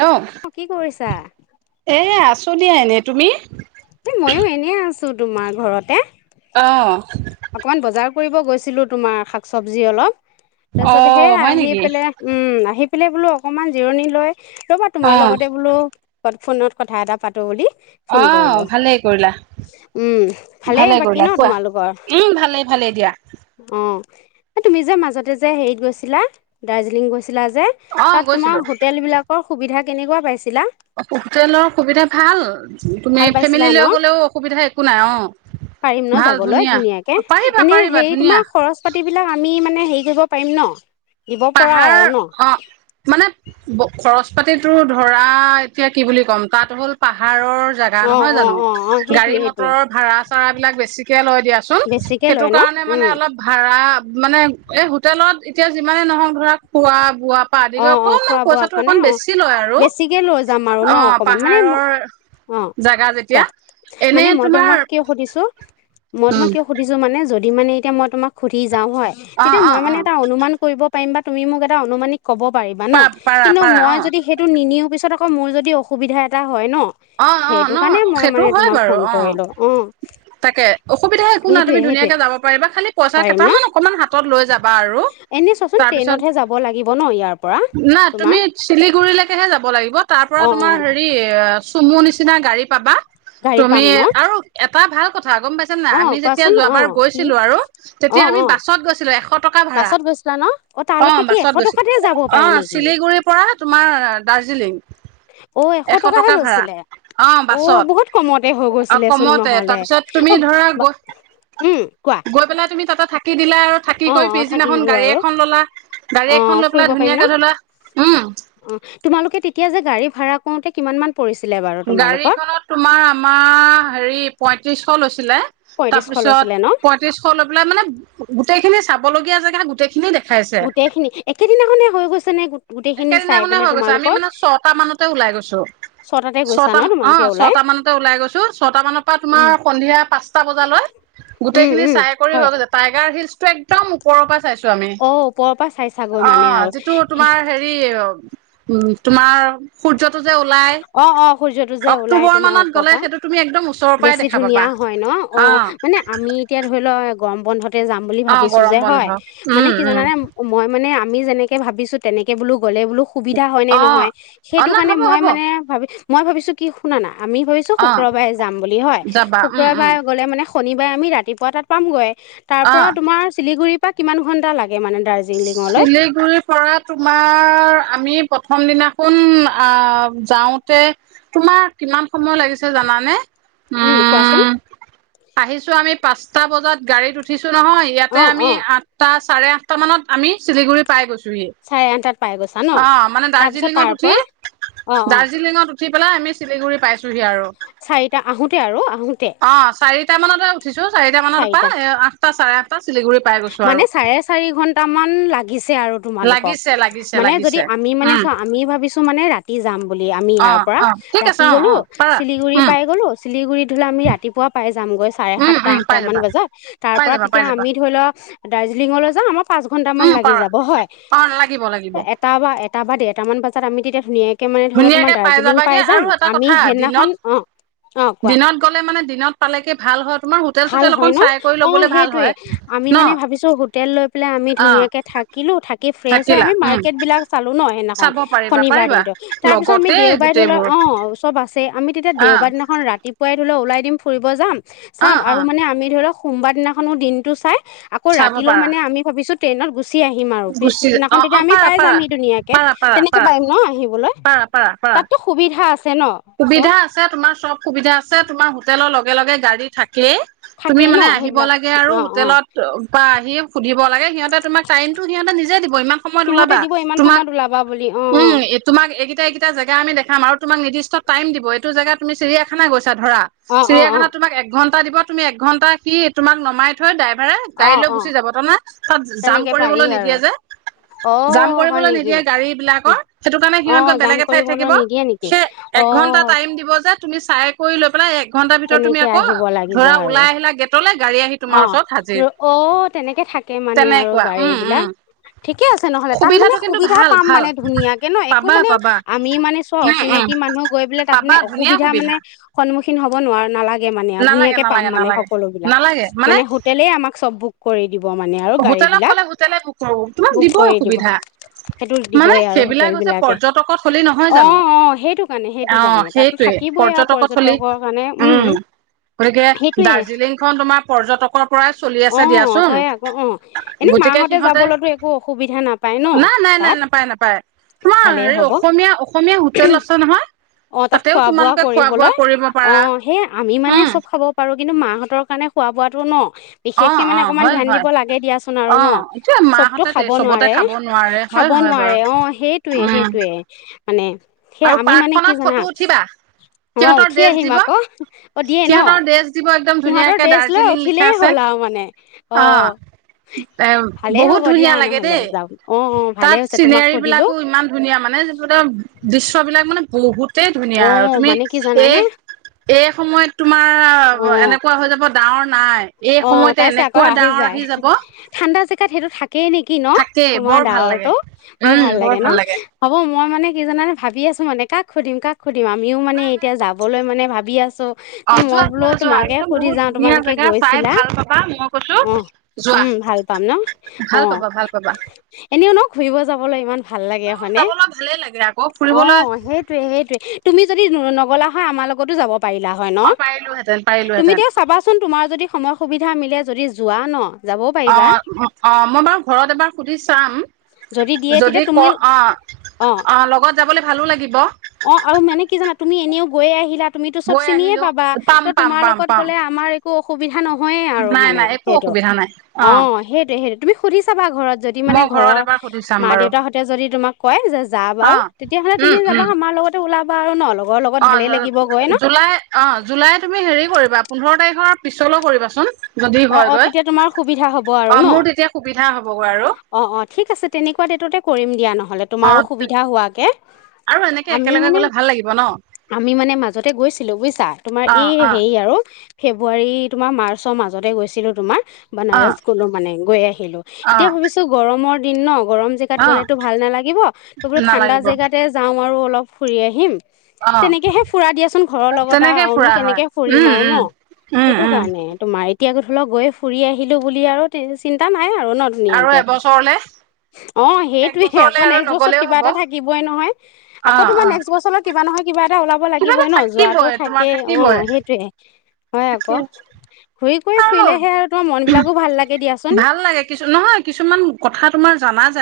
Hello অ কি কৰিছা এ আচোঁ আৰু। দিয়া এনে তুমি। এ মইও এনেই আছো। তো তোমাৰ ঘৰতে। অঁ অকণমান বজাৰ কৰিব গৈছিলোঁ তোমাৰ শাক চবজি অলপ। অ তাৰপিছত সেইয়া হয় আহি নেকি পেলাই উম আহি। সেইফালে বোলো অকণমান জিৰণি লয়। ৰবা অ তোমাৰ লগতে বোলো পদ। ফোনত কথা এটা পাতোঁ বুলি। অ ফোন কৰিলো ভালেই কৰিলা ওম ভালে ভালেই বাকী কৰিলা ন কোৱা তোমালোকৰ। উম ভালে ভালে দিয়া। এই তুমি যে মাজতে যে, হেৰিত গৈছিলা দাৰ্জিলিং গৈছিলা। থাকিছিলা যে অ তাত তোমাৰ গৈছিলো হোটেল বিলাকত সোবিধা। কেনেকুৱা পাইছে। হোটেলৰ সুবিধা ভাল তুমি ভাল পাইছিলা ফেমিলি ন লৈ গলেওঁ অসুবিধা একো নাই অ পাৰিম ন ভাল যাবলৈ ধুনীয়া। ধুনীয়াকে পাৰিবা এনে পাৰিবা হেৰি ধুনীয়া তোমাৰ খৰচ পাতি বিলাক আমি। থাকি মানে হেৰি কৰিব পাৰিম ন। দিব পৰা পাহাৰ আৰু ন অ মানে। বস্তু খৰচ পাতিতো ধৰা এতিয়া কি বুলি ক'ম তাত হ'ল পাহাৰ। পাহাৰৰ জাগা অঁ নহয় অঁ জানো, অঁ অঁ সেইটোৱে গাড়ী সেইটোৱে মটৰৰ ভাড়া চাড়া বিলাক বেছিকে লয় দিয়াচোন। বেছিকে সেইটো লয় ন কাৰণে মানে অলপ ভাড়া। মানে এই হোটেলত এতিয়া যিমান। মানে নহওঁক ধৰক খোৱা বোৱা। অ কৰি অ অকনমান খোৱা বোৱা পইচাটো কাৰণে অকন অ বেছি লয় আৰু বেছিকে লৈ যাম আৰু ন। অ অকমান মানে পাহাৰৰ অ জেগা যেতিয়া কোৱা এনে মানে মই তোমাৰ তোমাক কিয় সুধিছো। মই তোমক উম কিয় সুধিছো মানে। যদি মানে এতিয়া মই তোক সুধি যাওঁ হয় অ তেতিয়া অ মই অ মানে এটা অনুমান কৰিব যাওঁ পাৰিম বা তুমি মোক অনুমানিক ক'ব পাৰিবা ন পাৰা পাৰা কিন্তু পাৰা অ মই যদি সেইটো নি নিও পিছত আকৌ। মোৰ যদি অসুবিধা এটা হয় ন। অঁ অঁ সেইটো ন কাৰণে মই সেইটো মানে হয় তোমাক বাৰু ফোন অঁ কৰিলো অ তাকে অসুবিধা একো নাই তুমি সেইটোয়ে সেইটোয়ে ধুনীয়াকৈ যাব পাৰিবা খালী পইচা পাৰিম ন কেইটামান অকণমান হাতত লৈ যাবা আৰু এনে চোৱাচোন তাৰপিছত ট্ৰেইনতহে যাব লাগিব ন ইয়াৰ পৰা না তোমাৰ তুমি চিলিগুৰিলৈকেহে যাব লাগিব তাৰ পৰা অ তোমাৰ অ হেৰি চুমুৰ নিচিনা গাড়ী পাবা গাড়ী পাম তুমি ন আৰু তাৰ ভাল কথা ক গম পাইছে নাই অ আমি যেতিয়া কোৱাচোন যোৱ অ বাৰ কি গৈছিলো আৰু অ তেতিয়া আমি অ বাছত গৈছিলো এশত। এশ টকা ভা়ড়া বাছত গৈছিলা ন অ অঁ তালৈকে কি এশ বাছত গৈছিল টকাতে যাব পাৰি অঁ নেকি চিলিগুৰিৰ পৰা তোমাৰ দাৰ্জিলিং অ এশ টকাহে টকা ভাড়া। লৈছিলে অ বহুত কমতে হৈ অ গৈছিলেচোন কমতে নহলে তাৰপিছত তুমি অ ধৰা গৈ উম কোৱা গৈ পেলাই তুমি তাতে থাকি দিলা আৰু থাকি অ কৰি অ থাকি পিছদিনাখন দিলো গাড়ী আৰু এখন ললা গাড়ী অ এখন লৈ ফুৰিব পেলাই পাৰিম ন ধুনীয়াকে ধলা উম পাওঁতে কিমান মান পৰিছিলে বাৰু তোমালোকৰ গাড়ীখনত তোমাৰ আমাৰ হেৰি পই তিৰিছ শ চিলে তাৰ পয়ত্ৰিছশ পাছত লৈছিলে ন পয়ত্ৰিশ লৈ পেলাই মানে গো গোটেইখিনি চাবলগীয়া জেগা গোটেইখিনি দেখাইছে গোটেই খিনি একেদিনাখনে হৈ গৈছে নে? গোটেইখিনি চাই একেদিনাখনে পেলাই হৈ গৈছে আমি তোমালোকৰ মানে ছটা মানতে ওলাই গৈছো ছটাতে গৈছা ছটা ন মান অ তোমালোকে ওলাই ছটা মানতে ওলাই গৈছো ছয়টা মানৰ পৰা তোমাৰ উম সন্ধিয়া পাঁচটা বজালৈ গোটেই উম খিনি উম চাই কৰি হয় হৈ গৈছে টাইগ হিলছ টো একম ওপৰৰ পা অ ওপৰৰ পৰা চাই চাগৈ মানে আৰু উ তোমাৰ সূৰ্যটো যে ওলাই অ অ সূৰ্যটো যে ওলাই অক্টোবৰ তোমাৰ মানত ওপৰ গ'লে পৰা সেইটো তুমি একদম ওচৰৰ পৰাই বেছি দেখা পাবা ধুনীয়া হয় ন অ মানে আমি এতিয়া ধৰি লোৱা গৰম বন্ধত। যাম বুলি অ ভাবিছো গৰম যে বন্ধ হয় মানে উম কি উম জানানে মই মানে। আমি যেনেকে ভাবিছো তেনেকে বোলো। গলে বোলো সুবিধা হয় নে অ নহয় অ সেইটো ন কাৰণে হ'ব মই হ'ব মানে ভাবি মই ভাবিছো কি শুনা না আমি ভাবিছো অ শুক্ৰবাৰে যাম বুলি হয় যাবা উম উম শুক্ৰবাৰে গ'লে মানে শনিবাৰে আমি ৰাতিপুৱা তাত পামগৈ। তাৰ পৰা তোমাৰ চিলিগুৰি কিমান ঘণ্টা লাগে? মানে দাৰ্জিলিঙলৈ চিলিগুৰিৰ পৰা তোমাৰ আমি প্ৰথম দিনা চোন আহ যাওঁতে তোমাৰ কিমান সময় লাগিছে জানানে। উম কোৱাচোন। আহিছো আমি পাঁচটা বজাত গাড়ীত উঠিছো। নহয় ইয়াতে অ আমি অ আঠটা চাৰে আঠ তা মানত আমি চিলিগুৰি পাই গৈছো। চাৰে আঠটাত পাই গৈছা ন অ মানে তাৰপিছত দাৰ্জিলিঙত তাৰ উঠি পৰা অ অ দাৰ্জিলিঙত। উঠি পেলাই আমি চিলিগুৰি পাইছো। হি আৰু চাৰিটা আহোতে আৰু আহোতে অ চাৰিটা মানতে। উঠিছো চাৰিটা মানৰ পৰা আঠটা চাৰে আঠটা চিলিগুৰি পাই গৈছো আৰু মান লাগিছে। আৰু তোমালোকক লাগিছে লাগিছে মানে যদি লাগিছে আমি মানে উম চোৱা আমি ভাবিছো মানে ৰাতি যাম। বুলি আমি অ ইয়াৰ পৰা অ ঠিক আছে ৰাতি অ গলো অ পাৰা চিলিগুৰি উম পাই গলো। চিলিগুৰিত তো আমি ৰাতিপুৱা পাই যামগৈ চাৰে উম সাতটা। উম পাই টামান যাবা বজাত তাৰ পাই পৰা যাবা পাই তেতিয়া যাবা আমি ধৰি লওক। দাৰ্জিলিঙলৈ যাম আমাৰ পাঁচ ঘন্টা মান উম লাগি পাৰা যাব হয় অ লাগিব লাগিব এটা বা এটা বা দেৰটা মান বজাত আমি তেতিয়া। ধুনীয়াকে। ধুনীয়াকে পাই যাবাগে আৰু এটা আমি কথা সেইদিনাখন দিনত অঁ অঁ কোৱা দিনত গ'লে মানে দিনত পালে গে ভাল হয় তোমাৰ হোটেল ভাল চোটেল হয় অকন ন চাই কৰি অ ল'বলে ভাল সেইটোয়ে হয়। আমি ন মানে ভাবিছো হোটেল লৈ পেলাই আমি অ ধুনীয়াকে থাকিলো। কি ফ্ৰেছ হৈ থাকিলা আমি উম মাৰ্কেট বিলাক চালো ন। সেইদিনাখন চাব পাৰিবা শনিবাৰ পাৰিবা দিনতো তাৰ পিছত আমি লগতে দেওবাৰে ধৰিলো গোটেইবোৰ অ ওচৰত আছে আমি তেতিয়া অ দেওবাৰ দিনাখন ৰাতিপুৱাই ধৰি ল ওলাই দিম ফুৰিব যাম। অ চাম অ আৰু মানে আমি ধৰক। সোমবাৰ দিনাখনো দিনটো চাই। আকৌ চাব ৰাতিলৈ পাৰা মানে আমি ভাবিছো ট্ৰেইনত গুচ চি আহিম আৰু, গুচি অ পিছদিনাখন অ তেতিয়া আমি পাৰা পাই পাৰা যামহি ধুনীয়াকে, পাৰা পাৰা তেনেকে পাৰা পাৰিম ন আহিবলৈ? পাৰা পাৰা পাৰা তাততো সুবিধা আছে ন চব? ছে, তোমাৰ হোটেলৰ লগে লগে গাড়ী থাক কে, তুমি থাকেই ন মানে আহিব সেইবিলাক লাগে আৰু অ অ হোটেলত পাই নিয়ম সুধিব লাগে, সিহঁতে তোমাৰ সিহঁতে নিজে দিব, ইমান সময়ত সিহঁতে ওলাবা, দিব ইমান তোমাক, সময়ত ওলাবা বুলি অ উম, তোমাক এইকেইটা-এইকেইটা জেগা আমি দেখ খাম আৰু তোমাক নিৰ্দিষ্ট টাইম দিব, এইটো জেগা তুমি চিৰিয়াখানা গৈছ ধৰা, অ অ অ চিৰিয়াখানাত তোমাক এক ঘণ্ দিব, তুমি একঘণ্টা-সি তোমাক নমাই থৈ, ডাই আৰে অ গাড়ী লৈ অ গুচি যাব, তাৰ মানে, তাত জাম তেনেকে পাৰি কৰিবলৈ নি আৰু নিদিয়ে যে, অ জাম হয় কৰিবলৈ নেকি নিদিয়ে গাড়ী বিলাকৰ, সেইটো কাৰণে অ সিহঁত গৈ জাম বেলেগ এঠাইত কৰিবলৈ থাকিব, নিদিয়ে নেকি সেই অ একঘন্টা টাইম দিব যে তুমি চাই কৰি লৈ পেলাই এক ঘণ্টাৰ ভিতৰত তুমি তেনেকে আকৌ, আহিব লাগিব ধৰা আৰু ওলাই আহিলা গে'টলে। গাড়ী আহি তোমাৰ অ', ওচৰত হাজিৰ ৰ', অ' তেনেকে থাকে মানে আৰু তেনেকুৱা উম, গাড়ীবলাক। উম, ঠিকে আছে নহ'লে, তাত মানে সুবিধাটো কিন্তু সুবিধা ভাল পাম ভাল মানে ধুনীয়াকে ন, একো পাবা মানে পাবা আমি মানে চোৱা, উম, উম, অচিনাকি মানুহ গৈ পেলাই তাত পাবা মানে ধুনীয়া অসুবিধা মানে সুবিধা স সন্মুখীন হ'ব নোৱাৰোঁ, নালাগ সেই মানে আৰু নালাগে ধুনীয়াকে পাম নালাগে মানে, নালাগে সকলো বিলাক। নালাগে মানে হোটেলেই আমাক চব বুক কৰি দিব মানে আৰু গাড়ী হোটেলক বিলাক ক'লে হোটেলেই বুক কৰিব। তোমাক বুক দিবই কৰি দিব সুবিধা, সেইটো মানে দিবই আৰু সেইবিলাক হোটেল হৈছে বিলাকে পৰ্যটক থলী নহয় অ জানো, অ সেইটো কাৰণে সেইটো অ', কাৰণে তাতো সেইটোৱে, থাকিবই আৰু পৰ্যটক থলী, পৰ্যটকৰ কাৰণে উম, গতিকে সেইটোয়ে দাৰ্জিলিংখন তোমাৰ পৰ্যটকৰ পৰাই চলি অ আছে দিয়াচোন। হয় আকৌ এনে গতিকে মাহঁতে সিহঁতে যাবলৈতো একো অসুবিধা নাপায় ন নাই নাই নাই তাত, নাপায় নাপায় তোমাৰ ভালেই হেৰি হ'ব, অসমীয়া অসমীয়া হোটেল আছে নহয় অ' তাত তাতেও খোৱা বোৱা তোমালোকে খোৱা বোৱা কৰিবলৈ, কৰিব পাৰা অ', সেই আমি মানে উম চব খাব পাৰো কিন্তু, মাহঁতৰ কাৰণে খোৱা বোৱাাটো ন। অ বিশেষকে অ মানে অকমান হয় ধ্যান হয় দিব লাগে দিয়াচোন আৰু অ ন, এতিয়া চবতো মাহঁতে খাব চবতে নোৱাৰে, খাব নোৱাৰে হয় খাব হয় বাৰু নোৱাৰে, অ', সেইটোৱে উম সেইটোৱে। মানে সেই আৰু আমি মানে কি পাৰ্কখনত জানা ফটো উঠিবা। অ সিহঁতৰ উঠি ড্ৰেছ আহিম দিব, আকৌ অ দিয়ে ন সিহঁতৰ ড্ৰেছ দিব একদম সিহঁতৰ ধুনীয়াকে ড্ৰেছ দাৰ্জ লৈ জিলিং লিখা উঠিলেই আছে, হ'ল আৰু মানে অ', এ ভালেই বহুত হ'ব দিয়া ধুনীয়া লাগে নহ'লে দেই, যাম অ অ ভালে তাত হৈছে তোমাক চিনেৰী সুধিলো বিলাকো ইমান ধুনীয়া, মানে দৃশ্যবিলাক মানে বহুত তেই ধুনীয়া অ আৰু, তুমি, মানে কি এই, জানানে এই সময়ত তোমাৰ, অ এনেকুৱা হৈ যাব, ডাৱৰ নাই। এই অ' সময়তে তাই চা, ক, এনেকুৱা আহি ডাৱৰ যায়। যাব ঠাণ্ডা যে [unintelligible] সেইটো [unintelligible] ন? থাকেই তোমাৰ বৰ ভাল লাগে ডাৱৰটো, বৰ ভাল লাগে ন? হ'ব মোৰ মই মানে, কি জানানে ভাবি আছোঁ মানে, কাক সুধিম, কাক সুধিম! [unintelligible] মিও, মানে নাই নাই এতিয়া যাবলৈ মানে, ভাবি আছোঁ। অ ও, মই যোৱা বোলোঁ, যোৱা যোৱা তোমাকে একদম শুধি বহুত যাওঁ। ধুনীয়া তোমালোকে জেগা গৈছ চাই [unintelligible] ভাল পাবা মই কৈছো অ', যোৱা উম, ভাল পাম ন? ভাল অ'। পাবা ভাল পাবা এনেও ন, ঘুৰিব যাবলৈ ইমান ভাল লাগে ফুৰিব হয়নে? যাবলৈ ভালে লাগে আকৌ ফুৰিবলৈ অ', সেইটোৱে-সেইটোৱে তুমি যদি ন নগ'লা হয় আমাৰ লগতো যাব পাৰিলা হয় ন অ পাৰিলোহেঁতেন তুমি পাৰিলোহেঁতেন এতিয়াওঁ চাবাচোন তোমাৰ যদি সুবিধা মিলে যদি যোৱা ন যাবও অ পাৰিবা অ মই বাৰু ঘৰত এবাৰ সুধি চাম দিয়ে তেতিয়া যদি তুমি ক অ অ লগত যাবলৈ ভালো লাগিব গৈ আহিলা তুমি টো চব গৈ চিনিয়ে আহিলো পাবা পাম তো পাম তোমাৰ পাম লগত পাম গ'লে আমাৰ একো অসু অসুবিধা নহয়ে আৰু নাই মানে নাই একো সেইটো অসুবিধা নাই অ সেইটো সেইটো তুমি সুধি চাবা ঘৰত যদি মানে মই ঘৰত ঘৰৰ এবাৰ সুধি চাম মা বাৰু দেউতা সতে যদি তোমাক কয় যে যা অ বাৰু তেতিয়াহলে উম তুমি যাবা উম আমাৰ লগতে ওলাবা বাৰ [unintelligible] ন অলপ অ জ জুলাই অ জুলাই তুমি হেৰি কৰিবা পোন্ধৰ তাৰিখ পিছলৈ কৰিবাচোন যদি অ অ হয়গৈ তেতিয়া তোমাৰ সুবিধা হ'ব আৰু অ ন মোৰ তেতিয়া সুবিধা হ'বগৈ আৰু অ অ ঠিক আছে তেনেকুৱা ডেটত এ কৰিম দিয়া ন নহলে তোমাৰো অ সুবিধা হোৱাকে আৰু এনেকে আমি একেলগে মানে গ'লে ভাল লাগিব ন আমি মানে মাজতে গৈছিলো বুজিছা তোমাৰ অ', এই অ', হেৰি আৰু ফেব্ৰুৱাৰী তোমাৰ মাৰ্চৰ মাজ মাজতে গৈছিলো তোমাৰ। অ', বানাৰস গলো মানে গৈ আহিলো এতিয়া অ', ভাবিছো গৰমৰ তিন ন গৰম জাগাত গলে অ', ভাল নালাগিব ত বোলো ঠাণ্ডাৰ নালাগিব জাগাতে যাওঁ আৰু অলপ ফুৰি আহিম অ', তেনেকেহে ফুৰা দিয়াচোন ঘৰৰ লগত আৰু তেনেকে আৰুনো ফুৰা হয় কেনেকে ফুৰিম উম, আৰু ন উম, উম, সেইটো উম, কাৰণে তোমাৰ এতিয়া ধৰি লওক গৈ ফুৰি আহিলোঁ বুলি আৰু চিন্তা নাই। সেয়াই আৰু ন আৰু ধুনীয়াকে এবছৰলে অ এক সেইটোয়ে বছৰলে আকৌ আৰু নেক্সট বছৰত নগলেও কিবা হ'ব এটা থাকিবই নহয় আকৌ অ', তোমাৰ অ', নেক্সট বছৰলৈ কিবা নহয় কিবা এ এটা ওলাব কিবা লাগিবই এটা ন যোৱাটো থাকিবই তোমাৰ থাকে অ থাকিবই সেইটোয়ে। হয় আকৌ ঘূৰি কৰি আৰু, ফুৰিলেহে তোমাৰ মন বিলাকো ভাল লাগে দিয়াচোন ভাল লাগে কিছু নহয় কিছুমান কথা তোমাৰ সমাজ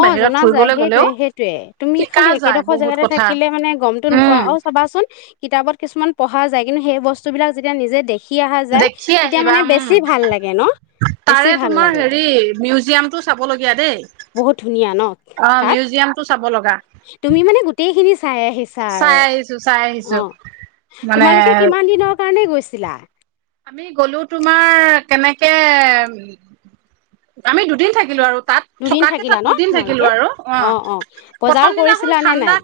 অ জনা যায়। সেইটোয়ে, সেইটোয়ে। তুমি শিকা খালি যায় একেডোখৰ বহুত জেগাতে কথা থাকিলে মানে গমটো নোপোৱা উম, আৰু চাবাচোন কিতাপত কিছুমান পঢ়া যায় কিন্তু সেই বস্তুবিলাক যেতিয়া নিজে দেখি অহা যায় দেখি তেতিয়া আহিবা। মানে বেছি উম, ভাল লাগে ন বেছি তাৰে ভাল তোমাৰ লাগে হেৰি মিউজিয়ামটো চাবলগীয়া দেই। বহুত ধুনীয়া ন অ তাত মিউজিয়ামটো চাব লগা। তুমি মানে গোটেই খিনি চাই আহিছা চাই আৰু। আহিছো চাই আহিছো অ মানে তোমালোকে কিমান দিনৰ কাৰণে গৈছা? তিলা আমি গলো তোমাৰ, কেনেকে আমি দুদিন থাকিলো আৰু। তাত দুদিন থকাকে থাকিলা তাত ন দুদিন তোমালোকে থাকিলোঁ আৰু। অ বজাৰ প্ৰথম কৰিছিলা দিনাখনোন নে ঠাণ্ডা, নাই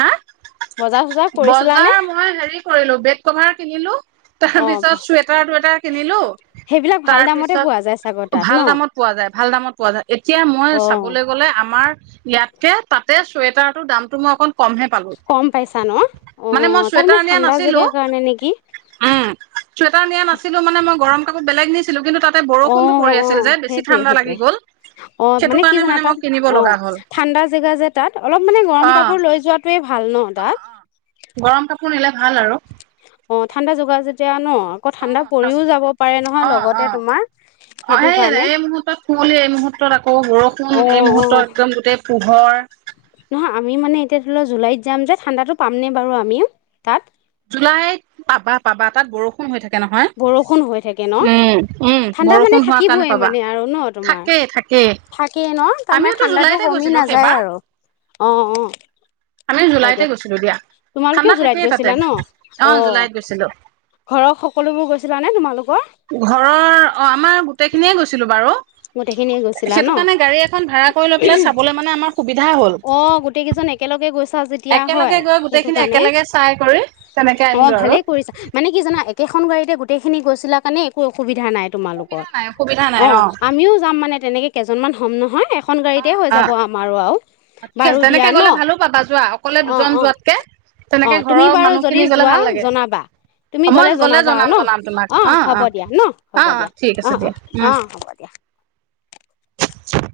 হা বজাৰ চজাৰ কৰিছিলানে বজাৰ মই হেৰি কৰিলোঁ বেড কভাৰ কিনিলোঁ। তেহে অ বিছ পিছত চুৱেটাৰ টুৱেটাৰ কিনিলো। সেইবিলাক ভাল তাৰ দামতে পিছত পোৱা যায় চাগৈ তাত ন ভাল দামত পোৱা যায়, ভাল দামত পোৱা যায় এতিয়া মই অ চাবলৈ গলে আমাৰ ইয়াত এটিয়া তাতে চুৱেটাৰটোৰ দামটো মই অকণ কমহে পালো কম পাইছা ন? মানে অ, মই চুৱেটাৰ তাৰমানে নিয়া ঠাণ্ডা নাছিলো জেগা কাৰণে নেকি? উম চুৱেটাৰ নিয়া নাছিলো মানে মই গধ গৰম কাপোৰ বেলেগ নিছ অ, অ। ঠাণ্ডা লাগি সেইটোৱে-সেইটোৱে। গ'ল অ সেইটো মানে কি কাৰণে জানা মই তাত কিনিব অ লগা হ'ল ঠাণ্ডা জেগা যে তাত অলপ মানে গৰম অ কাপোৰ লৈ যোৱাটেৱে ভাল। ভাল ন দাঁত? গৰম কাপোৰ নিলে ভাল আৰু। অ ঠাণ্ডা যোগাৰ যেতিয়া ন? আকৌ অ, ঠাণ্ডা পৰিও যাব পাৰে নহয় অ, অ, লগতে তোমাৰ অ সেইটো সেই কাৰণে এই মুহূুৰ্তত কুঁৱলি এই মুহূুৰ্তত আকৌ অ বৰষুণ এই মুহূৰ্তত অ একদম গোটেই পোহৰ নহয় আমি মানে এতিয়া ধৰি লোৱা জুলাইত যাম যে, ঠাণ্ডাতো পামনে বাৰু আমিও তাত? জুলাইত, পাবা-পাবা। তাত বৰষুণ হৈ থাকে। নহয় বৰষুণ হৈ থাকে ন? উম উম ঠাণ্ডা বৰষুণ মানে হোৱাৰ কাৰণে থাকিবই পাবা মানে আৰু ন তোমাৰ? থাকেই থাকেই থাকেই ন তাৰমানে আমিওতো ঠাণ্ডাতো জুলাইতে কমি গৈছিলো নাযায় সেইবাৰ আৰু। অ, অ আমি হয় জুলাইতে দিয়া। গৈছিলো ঠাণ্ডা তোমালোকেও থাকেই জুলাইত তাতে গৈছিলা ন? অ জুলাইত গৈছিলো ঘৰৰ সক সিয়ো গৈছিলে নে তোমাৰ লগত? ঘৰৰ অ, আমাৰ গোটেই খিনিয়ে গৈছিলো বাৰু। গোটেইখিনিয়ে গৈছিলা ন? সেইটো কাৰণে গাড়ী এখন ভাড়া কৰি লৈ পেলাই চাবলৈ মানে আমাৰ সুবিধা হ'ল অ গোটেই কেইজন একেলগে গৈছা যি একেলগে গৈ গোটেইখিনি একেলগে চাই কৰি তেনেকে অ আহিলো ভালেই কৰিছা মানে কি জানা আৰু। একেখন গাড়ীতে গোটেখিনি গৈছিলা কাৰণে একো অক সুবিধা নাই তোমালোকৰ অসুবিধা নাই অসুবিধা নাই অ। যাম মানে তেনেকে কেইজনমান হ'ম নহয়। এখন অ গাড়ীতে হৈ অ যাব আমাৰো আৰু অ ঠিক বাৰু আছে দিয়া তেনেকে ন গ'লে ভালো পাবা যোৱা অকলে অ দুজন অ যোৱাতকে অ তেনেকে তুমি ঘৰৰ বাৰু যদি মানুহখিনি গ'লে যোৱা ভাল লাগে জনাবা তুমি মই গ'লে জনাবা আৰু জনাম ন জনাম তোমাক অ হ'ব দিয়া ন অ হ'ব অ দিয়া ঠিক আছে অহ অ দিয়া উম অ হ'ব দিয়া [unintelligible]